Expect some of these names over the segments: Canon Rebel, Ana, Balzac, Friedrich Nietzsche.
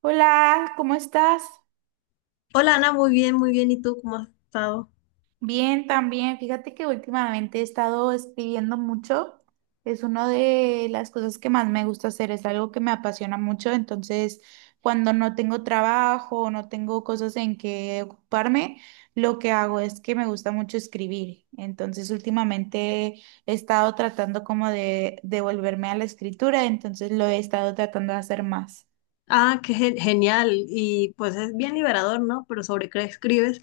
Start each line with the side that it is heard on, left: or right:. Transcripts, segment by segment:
right: Hola, ¿cómo estás?
left: Hola Ana, muy bien, muy bien. ¿Y tú cómo has estado?
right: Bien, también. Fíjate que últimamente he estado escribiendo mucho. Es una de las cosas que más me gusta hacer, es algo que me apasiona mucho. Entonces, cuando no tengo trabajo, o no tengo cosas en que ocuparme, lo que hago es que me gusta mucho escribir. Entonces, últimamente he estado tratando como de devolverme a la escritura, entonces lo he estado tratando de hacer más.
left: Ah, qué genial. Y pues es bien liberador, ¿no? ¿Pero sobre qué escribes?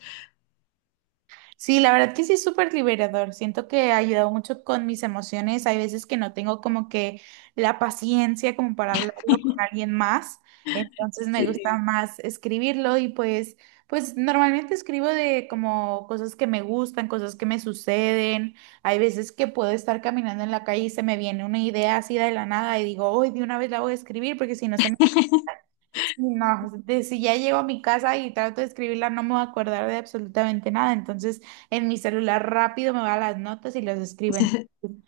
right: Sí, la verdad que sí es súper liberador. Siento que ha ayudado mucho con mis emociones. Hay veces que no tengo como que la paciencia como para hablarlo con alguien más. Entonces me gusta
left: Sí.
right: más escribirlo y pues, pues normalmente escribo de como cosas que me gustan, cosas que me suceden. Hay veces que puedo estar caminando en la calle y se me viene una idea así de la nada y digo, hoy de una vez la voy a escribir porque si no se me... Sí, no, si ya llego a mi casa y trato de escribirla, no me voy a acordar de absolutamente nada. Entonces, en mi celular rápido me va a las notas y las escribo.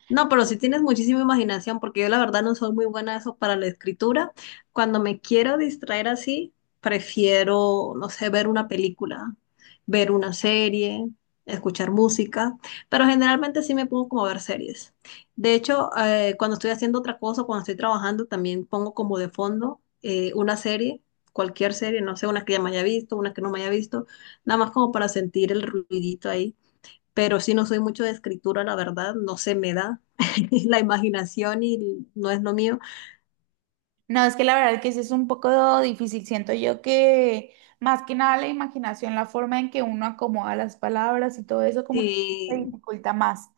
left: No, pero si tienes muchísima imaginación, porque yo la verdad no soy muy buena eso para la escritura. Cuando me quiero distraer así, prefiero, no sé, ver una película, ver una serie, escuchar música, pero generalmente sí me pongo como a ver series. De hecho, cuando estoy haciendo otra cosa, cuando estoy trabajando, también pongo como de fondo una serie, cualquier serie, no sé, una que ya me haya visto, una que no me haya visto, nada más como para sentir el ruidito ahí, pero sí no soy mucho de escritura, la verdad, no se me da la imaginación y no es lo mío,
right: No, es que la verdad que sí es un poco difícil. Siento yo que más que nada la imaginación, la forma en que uno acomoda las palabras y todo eso, como que se
left: y
right: dificulta más.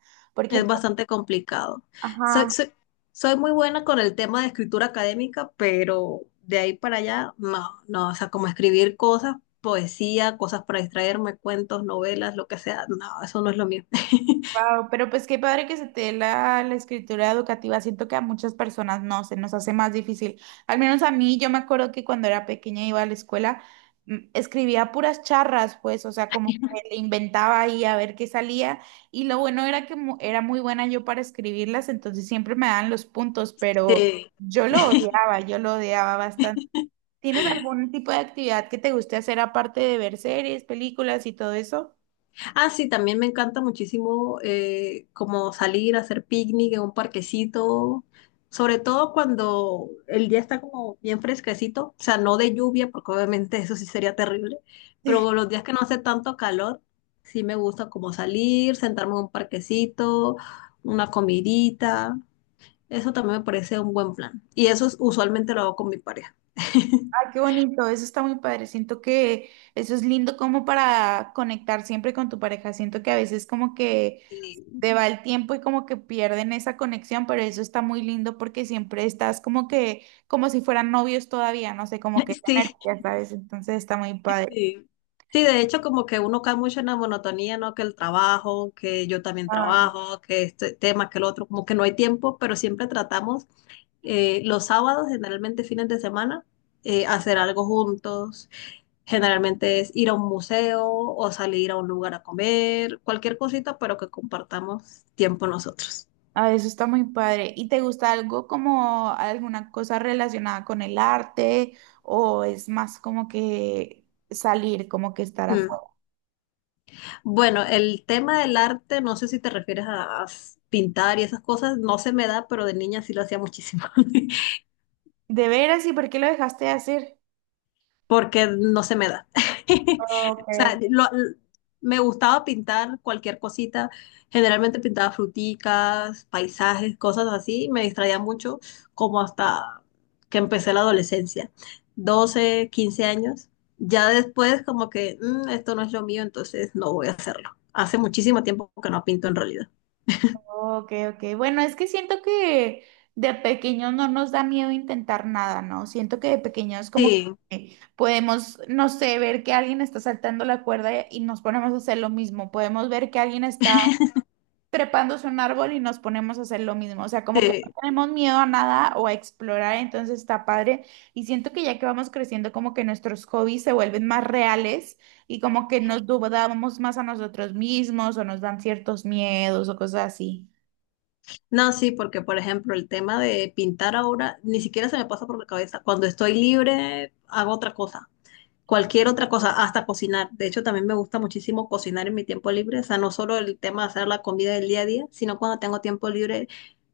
left: es
right: Porque,
left: bastante complicado. Soy,
right: ajá...
left: soy, soy muy buena con el tema de escritura académica, pero de ahí para allá, no, no, o sea, como escribir cosas, poesía, cosas para distraerme, cuentos, novelas, lo que sea, no, eso no es lo mío.
right: Wow, pero pues qué padre que se te dé la, la escritura educativa. Siento que a muchas personas no, se nos hace más difícil. Al menos a mí, yo me acuerdo que cuando era pequeña iba a la escuela, escribía puras charras, pues, o sea, como que le inventaba ahí a ver qué salía. Y lo bueno era que era muy buena yo para escribirlas, entonces siempre me daban los puntos, pero
left: Eh,
right: yo lo odiaba bastante. ¿Tienes algún tipo de actividad que te guste hacer aparte de ver series, películas y todo eso?
left: Ah, sí, también me encanta muchísimo como salir a hacer picnic en un parquecito, sobre todo cuando el día está como bien fresquecito, o sea, no de lluvia, porque obviamente eso sí sería terrible, pero los días que no hace tanto calor, sí me gusta como salir, sentarme en un parquecito, una comidita, eso también me parece un buen plan. Y usualmente lo hago con mi pareja.
right: Ah, qué bonito, eso está muy padre. Siento que eso es lindo como para conectar siempre con tu pareja. Siento que a veces como que te va el tiempo y como que pierden esa conexión, pero eso está muy lindo porque siempre estás como que, como si fueran novios todavía, no sé, como que esa
left: Sí,
right: energía, ¿sabes? Entonces está muy padre.
left: Sí. Sí, de hecho, como que uno cae mucho en la monotonía, ¿no? Que el trabajo, que yo también
right: Ah,
left: trabajo, que este tema, que el otro, como que no hay tiempo, pero siempre tratamos los sábados, generalmente fines de semana, hacer algo juntos. Generalmente es ir a un museo o salir a un lugar a comer, cualquier cosita, pero que compartamos tiempo nosotros.
right: ah, eso está muy padre. ¿Y te gusta algo como alguna cosa relacionada con el arte o es más como que salir, como que estar
left: Mm.
right: afuera?
left: Bueno, el tema del arte, no sé si te refieres a pintar y esas cosas, no se me da, pero de niña sí lo hacía muchísimo.
right: ¿De veras? ¿Y por qué lo dejaste de hacer?
left: Porque no se me da. O
right: Okay,
left: sea, me gustaba pintar cualquier cosita, generalmente pintaba fruticas, paisajes, cosas así, me distraía mucho como hasta que empecé la adolescencia, 12 15 años. Ya después como que "Mm, esto no es lo mío, entonces no voy a hacerlo". Hace muchísimo tiempo que no pinto en realidad.
right: okay, okay. Bueno, es que siento que de pequeños no nos da miedo intentar nada, ¿no? Siento que de pequeños como
left: Sí,
right: podemos, no sé, ver que alguien está saltando la cuerda y nos ponemos a hacer lo mismo. Podemos ver que alguien está trepándose un árbol y nos ponemos a hacer lo mismo. O sea, como que no
left: sí.
right: tenemos miedo a nada o a explorar, entonces está padre. Y siento que ya que vamos creciendo, como que nuestros hobbies se vuelven más reales y como que nos dudamos más a nosotros mismos o nos dan ciertos miedos o cosas así.
left: No, sí, porque por ejemplo el tema de pintar ahora ni siquiera se me pasa por la cabeza. Cuando estoy libre hago otra cosa, cualquier otra cosa, hasta cocinar. De hecho, también me gusta muchísimo cocinar en mi tiempo libre, o sea, no solo el tema de hacer la comida del día a día, sino cuando tengo tiempo libre,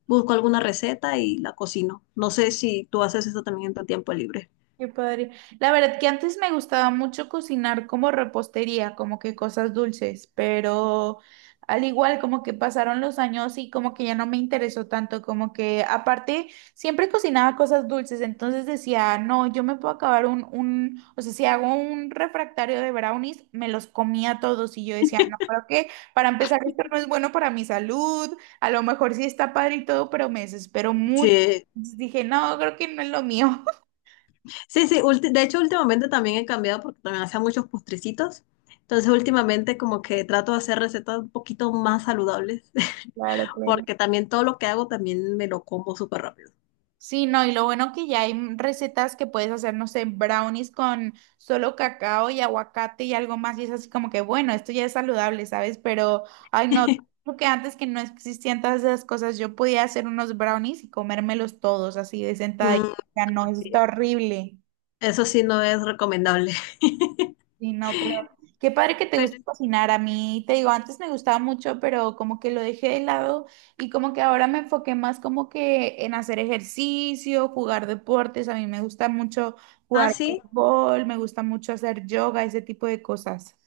left: busco alguna receta y la cocino. No sé si tú haces eso también en tu tiempo libre.
right: Qué padre. La verdad que antes me gustaba mucho cocinar como repostería, como que cosas dulces, pero al igual como que pasaron los años y como que ya no me interesó tanto, como que aparte siempre cocinaba cosas dulces, entonces decía, no, yo me puedo acabar o sea, si hago un refractario de brownies, me los comía todos y yo decía, no, creo que para empezar esto no es bueno para mi salud, a lo mejor sí está padre y todo, pero me desespero mucho.
left: Sí,
right: Entonces dije, no, creo que no es lo mío.
left: sí, de hecho últimamente también he cambiado porque también hacía muchos postrecitos. Entonces últimamente como que trato de hacer recetas un poquito más saludables
right: Claro, claro.
left: porque también todo lo que hago también me lo como súper rápido.
right: Sí, no, y lo bueno que ya hay recetas que puedes hacer, no sé, brownies con solo cacao y aguacate y algo más, y es así como que, bueno, esto ya es saludable, ¿sabes? Pero, ay, no, creo que antes que no existían todas esas cosas, yo podía hacer unos brownies y comérmelos todos así de sentada, y
left: Mm,
right: ya no, eso está
left: sí.
right: horrible.
left: Eso sí no es recomendable.
right: Sí, no, pero qué padre que te
left: Pero,
right: guste cocinar. A mí, te digo, antes me gustaba mucho, pero como que lo dejé de lado y como que ahora me enfoqué más como que en hacer ejercicio, jugar deportes. A mí me gusta mucho
left: ah,
right: jugar
left: sí.
right: fútbol, me gusta mucho hacer yoga, ese tipo de cosas.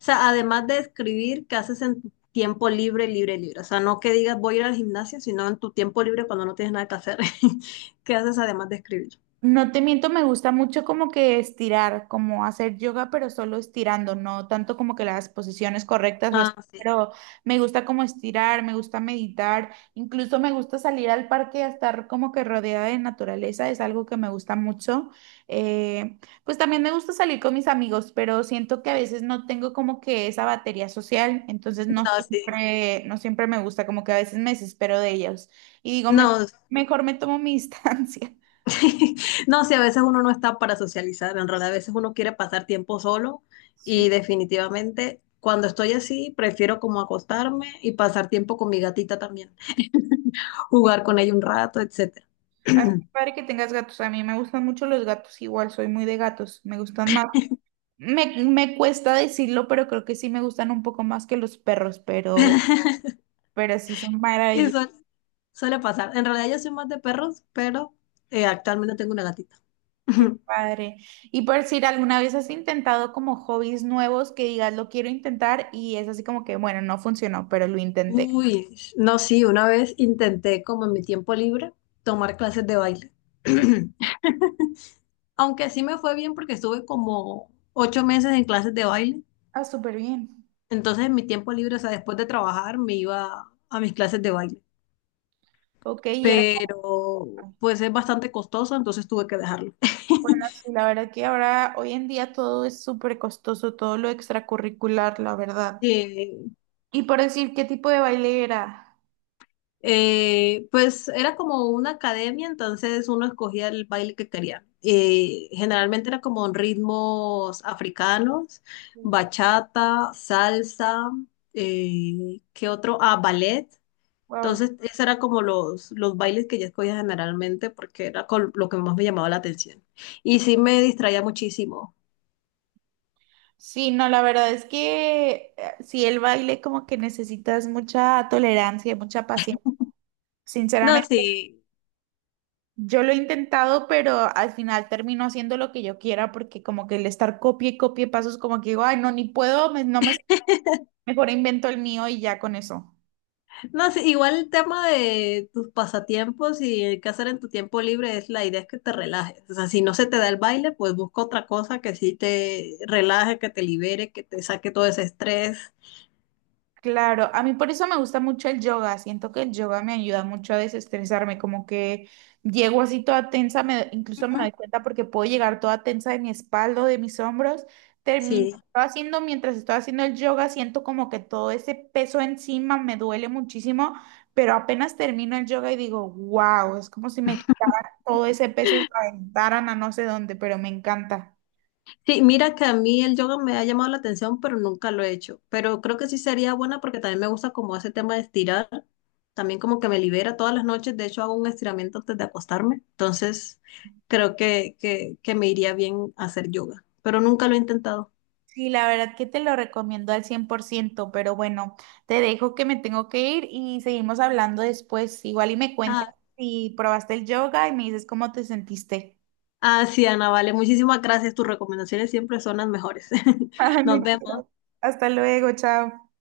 left: O sea, además de escribir, ¿qué haces en tu tiempo libre, libre, libre? O sea, no que digas voy a ir al gimnasio, sino en tu tiempo libre cuando no tienes nada que hacer. ¿Qué haces además de escribir?
right: No te miento, me gusta mucho como que estirar, como hacer yoga, pero solo estirando, no tanto como que las posiciones correctas o así,
left: Ah, sí.
right: pero me gusta como estirar, me gusta meditar, incluso me gusta salir al parque a estar como que rodeada de naturaleza, es algo que me gusta mucho. Pues también me gusta salir con mis amigos, pero siento que a veces no tengo como que esa batería social, entonces no
left: No, sí.
right: siempre, no siempre me gusta, como que a veces me desespero de ellos y digo,
left: No,
right: mejor me tomo mi distancia".
left: no, sí, a veces uno no está para socializar, en realidad a veces uno quiere pasar tiempo solo
right: Sí.
left: y definitivamente cuando estoy así prefiero como acostarme y pasar tiempo con mi gatita también,
right: Sí.
left: jugar con ella un rato, etcétera.
right: Ah, qué padre que tengas gatos. A mí me gustan mucho los gatos, igual soy muy de gatos, me gustan más. Me cuesta decirlo, pero creo que sí me gustan un poco más que los perros, pero sí son
left: Y
right: maravillosos.
left: suele pasar. En realidad yo soy más de perros, pero actualmente tengo una gatita.
right: Qué padre. Y por decir, ¿alguna vez has intentado como hobbies nuevos que digas lo quiero intentar y es así como que, bueno, no funcionó, pero lo intenté?
left: Uy, no, sí, una vez intenté como en mi tiempo libre tomar clases de baile. Aunque sí me fue bien porque estuve como 8 meses en clases de baile.
right: Ah, súper bien.
left: Entonces en mi tiempo libre, o sea, después de trabajar me iba a mis clases de baile.
right: Ok, y era
left: Pero
right: como-
left: pues es bastante costoso, entonces tuve que dejarlo.
right: bueno, sí, la verdad que ahora, hoy en día todo es súper costoso, todo lo extracurricular, la verdad.
left: Eh,
right: Y por decir qué tipo de baile era.
left: pues era como una academia, entonces uno escogía el baile que quería. Generalmente era como en ritmos africanos, bachata, salsa, ¿qué otro? Ah, ballet.
right: Wow.
left: Entonces, esos eran como los bailes que yo escogía generalmente porque era con lo que más me llamaba la atención. Y sí me distraía muchísimo.
right: Sí, no, la verdad es que sí, el baile como que necesitas mucha tolerancia y mucha paciencia.
left: No,
right: Sinceramente,
left: sí.
right: yo lo he intentado, pero al final termino haciendo lo que yo quiera porque como que el estar copie y copie pasos como que digo, ay, no, ni puedo, no me, mejor invento el mío y ya con eso.
left: No, sí, igual el tema de tus pasatiempos y el qué hacer en tu tiempo libre es la idea es que te relajes. O sea, si no se te da el baile, pues busca otra cosa que sí te relaje, que te libere, que te saque todo ese estrés.
right: Claro, a mí por eso me gusta mucho el yoga. Siento que el yoga me ayuda mucho a desestresarme, como que llego así toda tensa, incluso me doy
left: Ujú.
right: cuenta porque puedo llegar toda tensa de mi espalda, de mis hombros.
left: Sí.
right: Termino haciendo, mientras estoy haciendo el yoga, siento como que todo ese peso encima me duele muchísimo, pero apenas termino el yoga y digo, wow, es como si me quitaran todo ese peso y lo aventaran a no sé dónde, pero me encanta.
left: Sí, mira que a mí el yoga me ha llamado la atención, pero nunca lo he hecho. Pero creo que sí sería buena porque también me gusta como ese tema de estirar. También como que me libera todas las noches. De hecho, hago un estiramiento antes de acostarme. Entonces, creo que me iría bien hacer yoga. Pero nunca lo he intentado.
right: Sí, la verdad que te lo recomiendo al 100%, pero bueno, te dejo que me tengo que ir y seguimos hablando después. Igual y me cuentas si probaste el yoga y me dices cómo te sentiste.
left: Ah, sí, Ana, vale. Muchísimas gracias. Tus recomendaciones siempre son las mejores.
right: Ay,
left: Nos
right: muchas
left: vemos.
right: gracias. Hasta luego, chao.